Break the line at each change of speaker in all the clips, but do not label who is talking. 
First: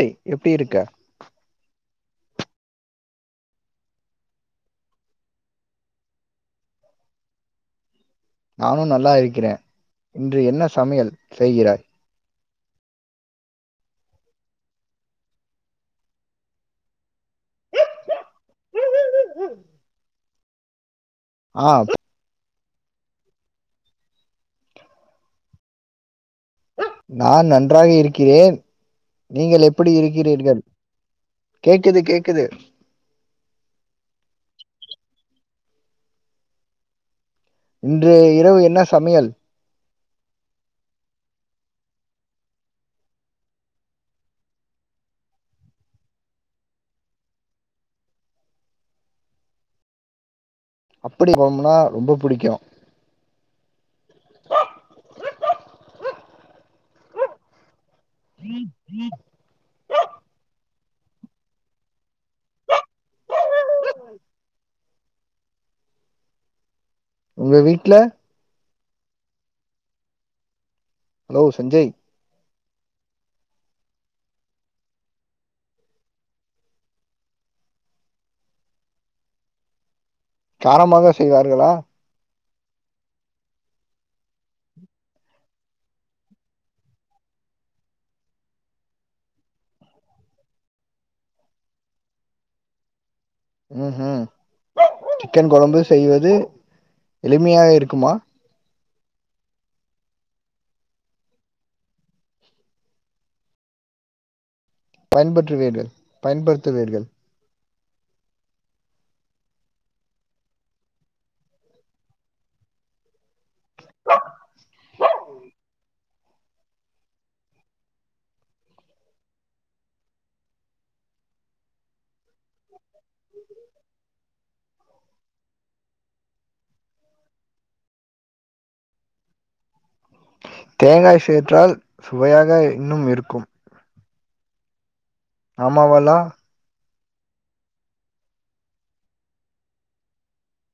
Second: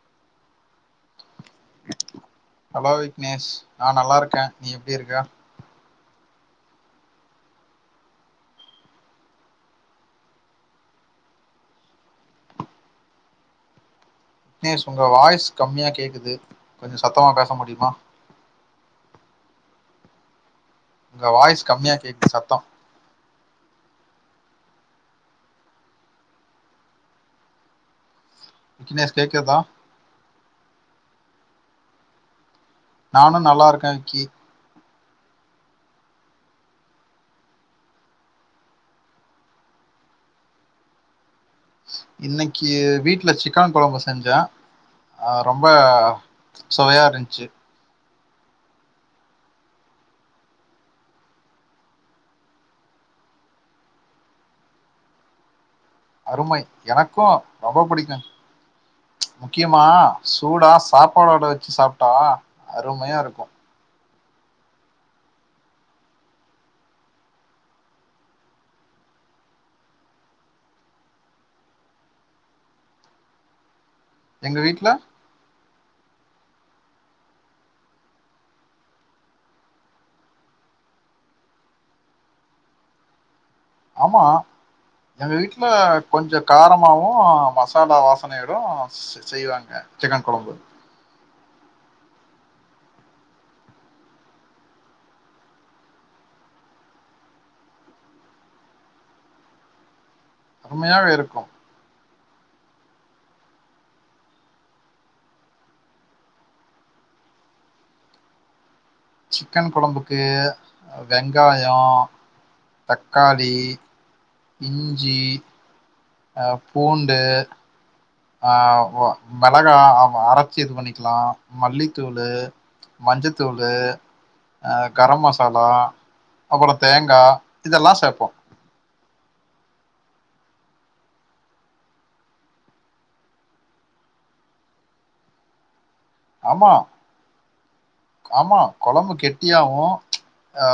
ஏய் எப்டி இருக்கா
ஹலோ விக்னேஷ் நா நல்லாருக்க நீ எப்டி இருக்க
நானு நல்லா இருக்கிறே இன்று என்ன சமையல் செய்கிறாய்
விக்னேஷ் உங்கள் வாய்ஸ் கம்மியா கேக்குது கொஞ்சோ சத்தமா பேச முடியுமா உங்க வாய்ஸ்
ஆ
கம்மியா கேக்கு சத்தோ
நா நன்றாக இருக்கிறேன்
விக்னேஷ் கேக்குதா
நீங்கள் எப் ப்டி இருக்கிறீர்கள் கேக்குது கேக்குது
நானு நல்லா இருக்க கி
இன்று இரவு என்ன சமையல்
இன்னக்கி வீட்ல சிக்கான் கொழம்பு செஞ்ச ஆ ரொம்ப சுவையாருந்ச்சு
அப்டி வோம்புனா ரொம்ப புடிக்கு
அருமை எனக்கு ரொம்ப புடிக்கு முக்கியமா சூடா சாப்பாடோட வச்சி சாப்ட்டா அருமையாருக்கு
உங்க வீட்ல ஹலோ சஞ்சய்
எங்க வீட்ல
காரமாக செய்வார்களா
ஆமா எங்க வீட்ல கொஞ்சோ காரமாவு மசாலா வாசனையிலு செய்வாங்க சிக்கன் கொழம்பு
ம் ம் சிக்கன் கொழம்பு செய்வது எளிமையா இருக்குமா
சம்மையாவே இருக்கு
பயன்பற்றுவீர்கள் பயன்படுத்துவீர்கள்
சிக்கன் கொழம்புக்கு வெங்காயோ தக்காளி இஞ்சி அ பூண்டு ஆ மெளகா அரைச்சு இது பண்ணிக்கலா மல்லிதூளு மஞ்சதூளு ஆ கரம் மசாலா அப்பறோ தேங்கா இதெல்லா சேப்போ
தேங்காய் சேற்றால் சுவையாக இன்னும் இருக்கும் ஆமாவாலா
ஆமா ஆமா கொழம்பு கெட்டியாவும்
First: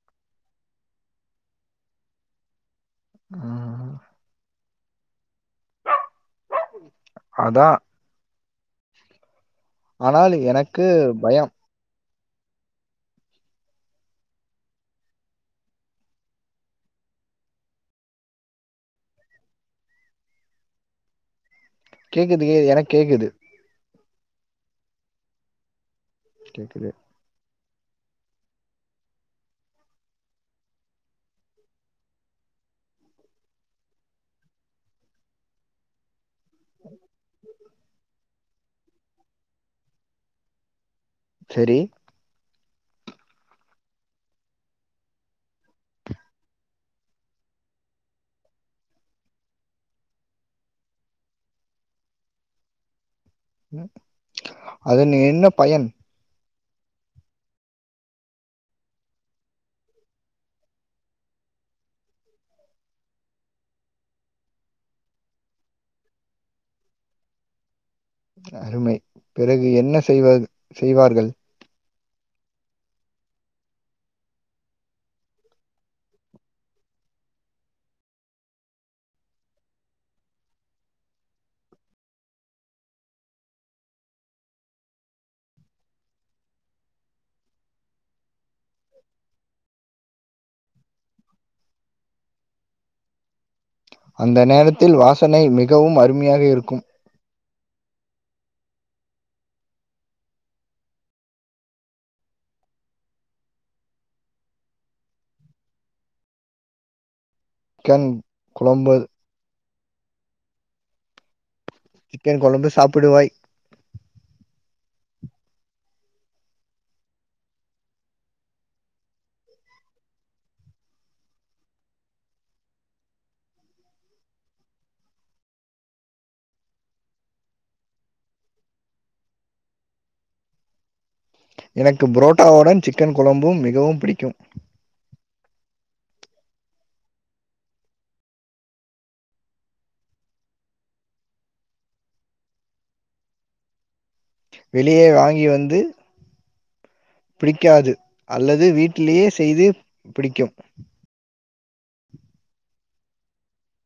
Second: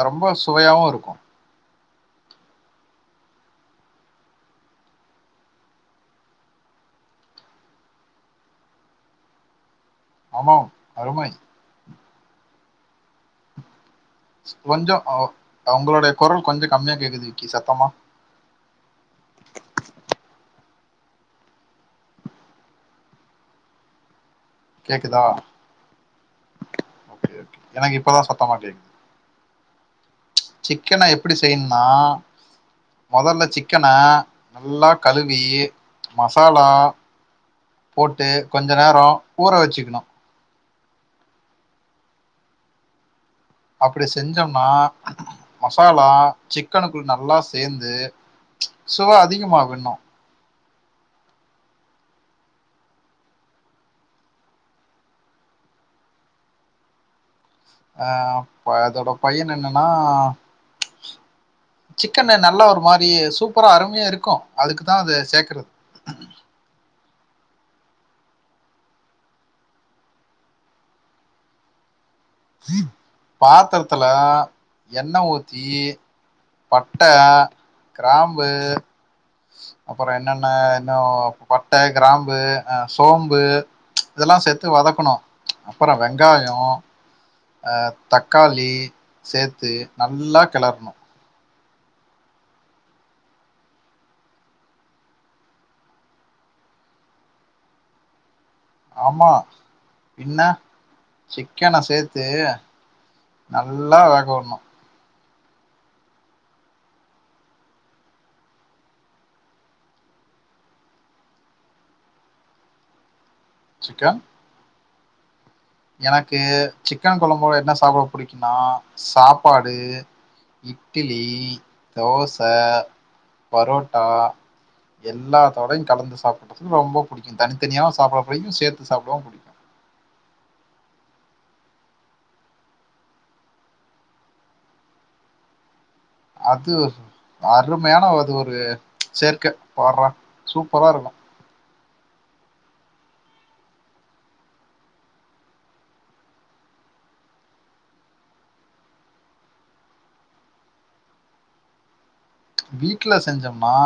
ரொம்ப சுவையாவு இருக்கு
ம் அதா ஆனால்
ஆமாம்
எனக்கு
அருமை
பயோ
கொஞ்சோ அவங் நம்மளுடைய கொரல் கொஞ்ச கம்மியா கேக்குது விக்கி சத்தமா
கேக்குதே எனக்கு கேக்குது
கேக்குதா
கேக்குது
ம் எனக்கு இப்பதான் சத்தமா கேக்குது சிக்கன எப்டி செய்யனுனா மொதல்ல சிக்கன நல்லா கழுவி மசாலா போட்டு கொஞ்ச நேரோ ஊற வச்சுகணு
செரி
அப்டி செஞ்சோம்னா மசாலா சிக்கனுக்குள்ள நல்லா சேந்து சுவ அதிகமாகு இன்னு
அதன் என்ன பயன்
ஆ அதோட ப பயன் என்னன்னா சிக்கன் நல்லா ஒரு மாரி சூப்பரா அருமையா இருக்கும் அதுக்கு தான் அது சேக்கறது
அருமை பிறகு என்ன செய்வது செய்வார்கள்
பாத்ரத்துல எண்ண ஊத்தி பட்ட கிராம்பு அப்பறோ என்னன்ன இன்னும் பட்ட கிராம்பு அ சோம்பு இதெல்லா சேத்து வதக்கணு அப்பறோ வெங்காயோ ஆ தக்காளி சேத்து நல்லா கெளற்ணு
அந்த நேரத்தில் வாசனை மிகவும் அருமையாக இருக்கும்
ஆமா பின்ன சிக்கன சேத்து நல்லா வேக வுட்ணு
சிக்கன் கொழம்பு சிக்கன் கொழம்பு சாப்பிடுவாய்
சிக்கன் எனக்கு சிக்கன் கொழம்போடு என்ன சாப்ட புடிக்குனா சாப்பாடு இட்டிலி தோச பரோட்டா எல்லாத்தோடயு கலந்து சாப்புறதுக்கு ரொம்ப புடிக்கு தனித்தனியாவு சாப்பிட பிடிக்கு சேத்து சாப்பிடவு புடிக்கு
எனக்கு புரோட்டாவுடன் சிக்கன் குழம்பும் மிகவும் பிடிக்கும்
அது அருமையான அது ஒரு சேர்க்க போடுறா சூப்பரா இருக்கு
வெளியே வாங்கி வந்து பிடிக்காது அல்லது வீட்டிலேயே செய்து பிடிக்கும்
வீட்ல செஞ்சம்னா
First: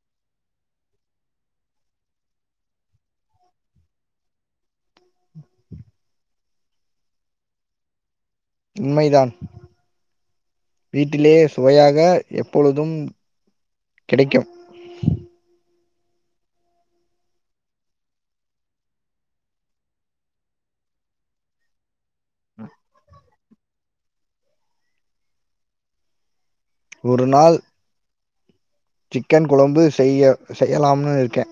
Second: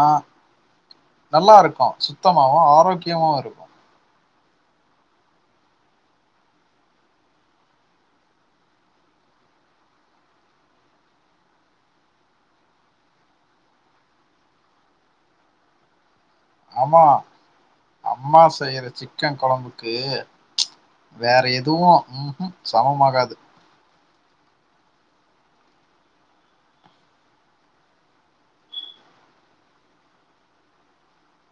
நல்லா இருக்கு சுத்தமாவு ஆரோக்கியமாவு இருக்கு
உண்மைதான் வீட்டிலே சுவையாக எப்பொழுதும் கிடைக்கும்
ஆம்மா அம்மா செய்ற சிக்கன் கொழம்புக்கு வேற எதுவு மம் சமமாகாது
ஒரு நாள் சிக்கன் கொழம்பு செய்ய செய்யலாம்னு இருக்கே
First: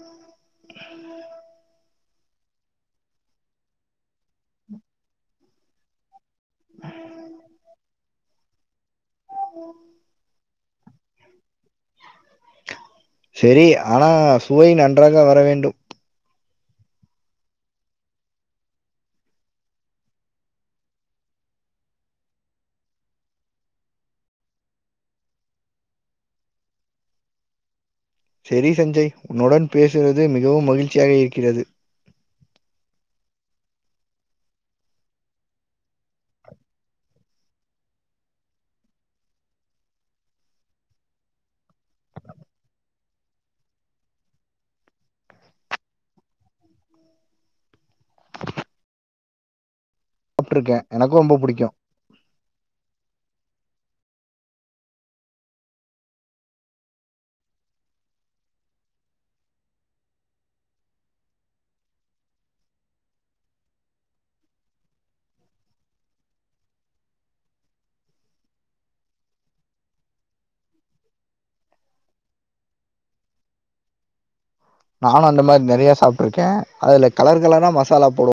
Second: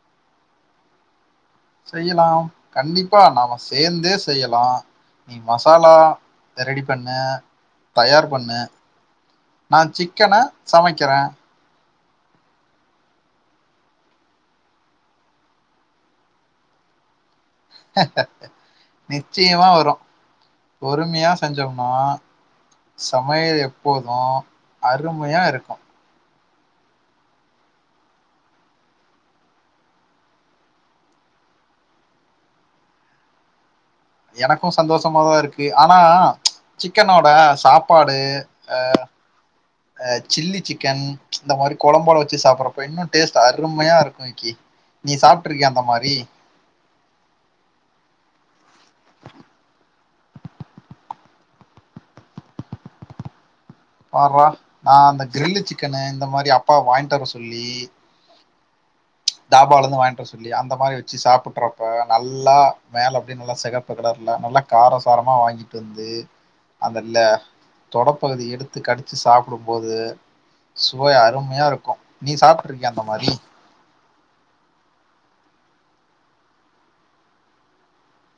செய்யலாம் கண்டிப்பா நாம சேர்ந்தே செய்யலா நீ மசாலா ரெடி பண்ணு தயார் பண்ணு நா சிக்கன சமைக்கறே
சரி ஆனா சுவை நன்றாக வர வேண்டும்
நிச்சயமா வரு பொறுமையா செஞ்சம்ன்னா சமையல் எப்போது அருமையா இருக்கு
செரி சஞ்சய் உன்னுடன் பேசியது மிகவும் மகிழ்ச்சியாக இருக்கிறது
எனக்கு சந்தோஷமாதா இருக்கு ஆனா சிக்கனோட சாப்பாடு அ அ சில்லி சிக்கன் இந்த மாரி கொழம்போட வெச்சு சாப்ட்றப்போ இன்னு டேஸ்ட் அருமையா இருக்கு நீ சாப்ட்டுருக்கியா அந்த மாரி
சாப்ட்டிருக்கே எனக்கு ரொம்ப புடிக்கு
பாறா நா அந்த கிரில்லு சிக்கனு இந்த மாரி அப்பா வாங்ட்டு வர சொல்லி தாபாவுலந்து வாங்ட்டு வரசொல்லி அந்த மாரி வெச்சு சாப்டுறப்ப நல்லா மேல அப்டினு நல்லா சிகப்பு கலர்ல நல்லா காரசாரமா வாங்கிட்டு வந்து வந்து அதுல்ல தொடப்பகுதி எடுத்து கடிச்சு சாப்பிடும்போது சுவை அருமையா இருக்கு நீ சாப்ட்டுருக்கியா அந்த மாரி
நானு அந்த மாரி நெறைய சாப்ட்டுருக்கே அதுல கலர் கலரா மசாலா போடுவோ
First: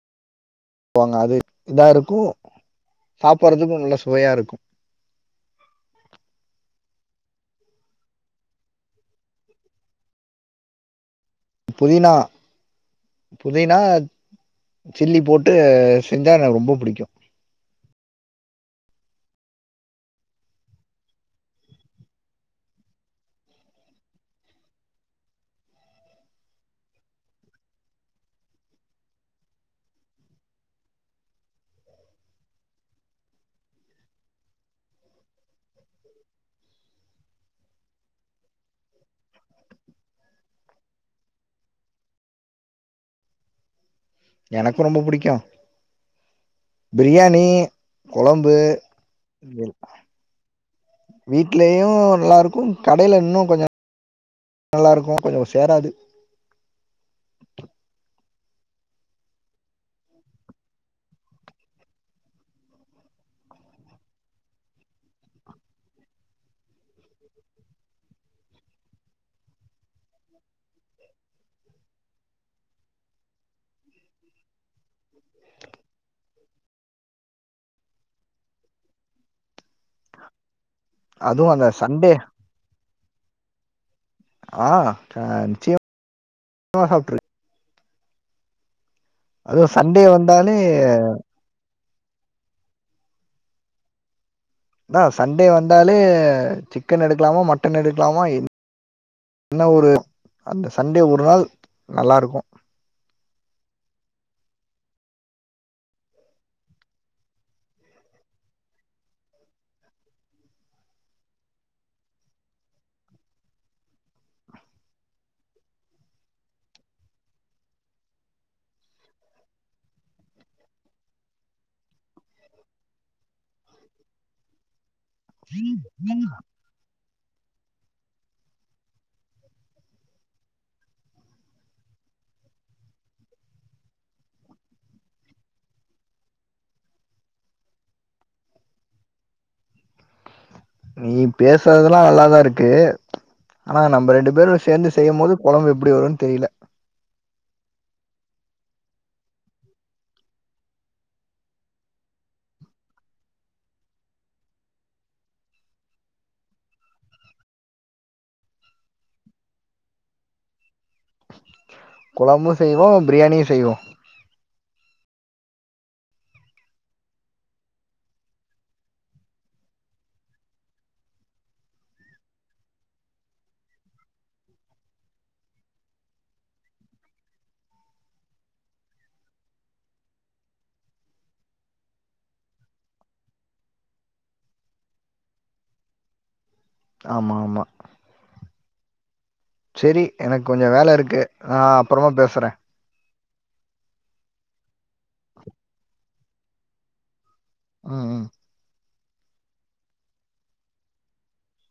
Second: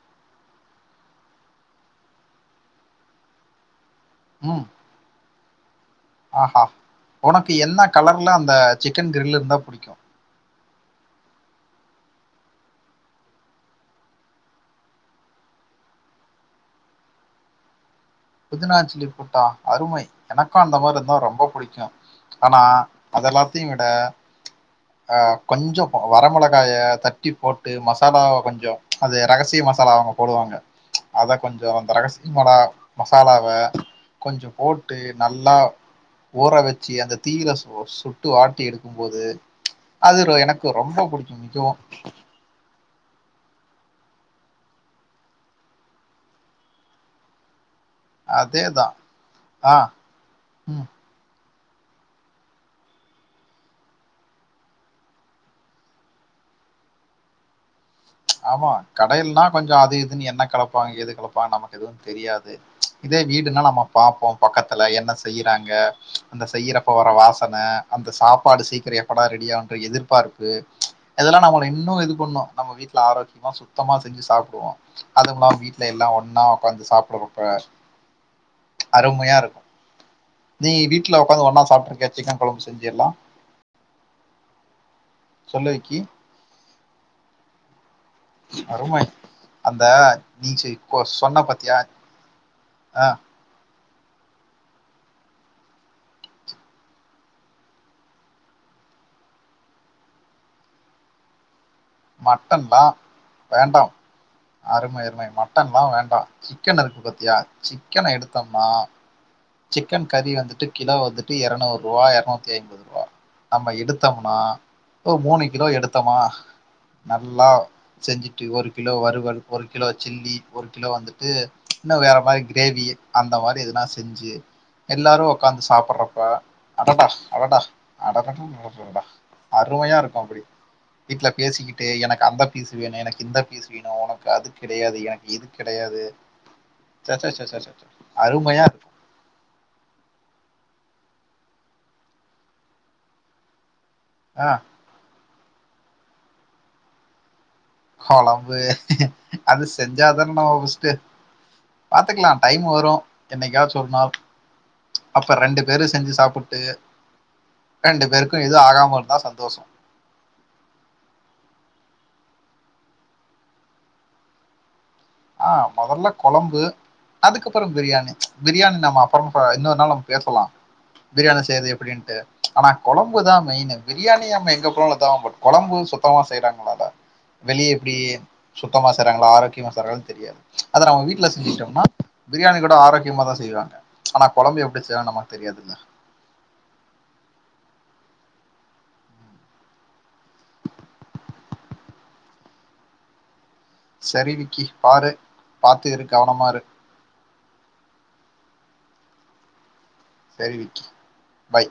ங்க அது இதா இருக்கு சாப்பறதுக்கு நல்லா
ம் ஆ உனக்கு என்ன கலர்ல அந்த சிக்கன் கிரில் இருந்தா புடிக்கு
புதினா புதினா சில்லி போட்டு செஞ்சா எனக்கு ரொம்ப புடிக்கு
புதினாஞ்சில்லி போட்டா அருமை எனக்கு அந்த மாரிருந்தா ரொம்ப புடிக்கு ஆனா அதெல்லாத்தையு விட அ கொஞ்சொ வர மொளகாய தட்டி போட்டு மசாலாவ கொஞ்சொ அது ரகசிய மசாலா அவ்ங்க போடுவாங்க அத கொஞ்சொ அந்த ரகசியமாடா மசாலாவ கொஞ்சொ போட்டு நல்லா ஊற வச்சு அந்த தீயில சுடனு சுட்டு வாட்டி எடுக்கும்போது அது எனக்கு ரொம்ப புடிக்கும் மிகவு
எனக்கும் ரொம்ப புடிக்கு பிரியாணி கொழம்பு
அதேதா ஆ ம்
வீட்லேயு நல்லாருக்கு கடையில இன்னு கொஞ்சோ [inaudible] நல்லாயிருக்கு கொஞ்சொ சேராது
ஆமா கடையிலனா கொஞ்ச அது இதுன்னு என்ன களப்பாங்க ஏது கலப்பாங்க நமக்கு எதுவு தெரியாது இதே வீடுனா நம்ம பாப்போ பக்கத்துல என்ன செய்யறாங்க அந்த செய்யறப்போ வர வாசன அந்த சாப்பாடு சீக்கிரொ எப்படா ரெடியாகுன்ற எதிர்பார்ப்பு அதெல்லா நம்ம இன்னு இது பண்ணு நம்ம வீட்ல ஆரோக்கியமா சுத்தமா செஞ்சு சாப்டுவோ அதும்ல்லாம வீட்ல எல்லா ஒன்னா ஒக்காந்து சாப்புட்றப்ப அருமையா இருக்கு நீ வீட்ல ஒக்காந்து
அதுவும்
ஒன்னா
அந்த
சாப்ட்டு
சண்டே
இருக்கயா சிக்கன் கொழம்பு செஞ்சு எல்லா
ச
சொல்லு
நிச்சய
விக்கி.
[inaudible] சாப்ட்டுரு [inaudible]
அருமை
அதுவு
அந்த
சண்டே வந்தாலே
நீச்ச இப்ப சொன்ன பாத்தியா ஆ
என்ன சண்டே வந்தாலே சிக்கன் எடுக்கலாமா மட்டன் எடுக்கலாமா என் என்ன ஒரு அந்த சண்டே ஒரு நாள் நல்லா இருக்கு
[unintelligible] வேண்டா அருமை அருமை மட்டன்லா வேண்டா சிக்கன் இருக்கு பாத்தியா சிக்கன எடுத்தோம்னா சிக்கன் கறி வந்துட்டு கிலோ வந்துட்டு எரநூரூவா எரநூத்தி ஐம்பது ரூபா நம்ம எடுத்தோம்னா ஒரு மூணு கிலோ எடுத்தோமா நல்லா செஞ்சுட்டு ஒரு கிலோ வறுவல் ஒரு கிலோ சில்லி ஒரு கிலோ வந்துட்டு இன்னு வேற மாரி கிரேவி அந்த மாரி எதுனா செஞ்சு எல்லாரு ஒக்காந்து சாப்ட்றப்ப அடடா அடடா அடட்டட்டாடா அருமையா இருக்கு அப்டி வீட்ல பேசிக்கிட்டு எனக்கு அந்த பீஸ் வேணு எனக்கு இந்த பீஸ் வீணு ஒனக்கு அது கிடையாது எனக்கு இது கிடையாது ச்ச ச்ச ச்ச ச அருமையா இருக்கு
நீ பேசுறதுல்லா நல்லாதா இருக்கு ஆனா நம்ம ரெண்டு
ஆ
பேரு சேந்து செய்யும் போது கொழம்பு எப்டி வருனு தெரில
கொழம்பு அது செஞ்சாதான நம்ம பஸ்ட் பாத்துக்கலா டைம் வரு என்னைக்காச்சு ஒரு நாள் அப்ப ரெண்டு பேரு செஞ்சு சாப்புட்டு ரெண்டு பேருக்கு எது ஆகாம இருந்தா சந்தோஷோ
கொழம்பு செய்வோ பிரியாணியும் செய்வோ
ஆ முதல்ல கொழம்பு அதுக்கப்புரோ பிரியாணி பிரியாணி நம்ம அப்புறமா இன்னொரு நாள் நம்ம பேசலா பிரியாணி செய்யறது எப்டின்னுட்டு ஆனா கொழம்பு தா மெயின்னு பிரியாணி நம்ம எங்க [unintelligible] கொழம்பு சுத்தமா செய்ய றாங்கள அத வெளிய எப்டி சுத்தமா செய்றாங்களா ஆரோக்கியமா செய்றாங் தெரியாது அத நம்ம வீட்ல செஞ்சுட்டோம்னா பிரியாணி கூட ஆரோக்கியமா தா செய்வாங்க ஆனா கொழம்பு எப்டி செய்வாங்கனு நமக்கு தெரியாதுல
ஆமா ஆமா செரி எனக்கு கொஞ்ச வேல இருக்கு நா அப்பறமா பேசறே
சரி விக்கி பாரு பாத்து இரு கவனமா இரு
ம் ம்
சரி விக்கி பை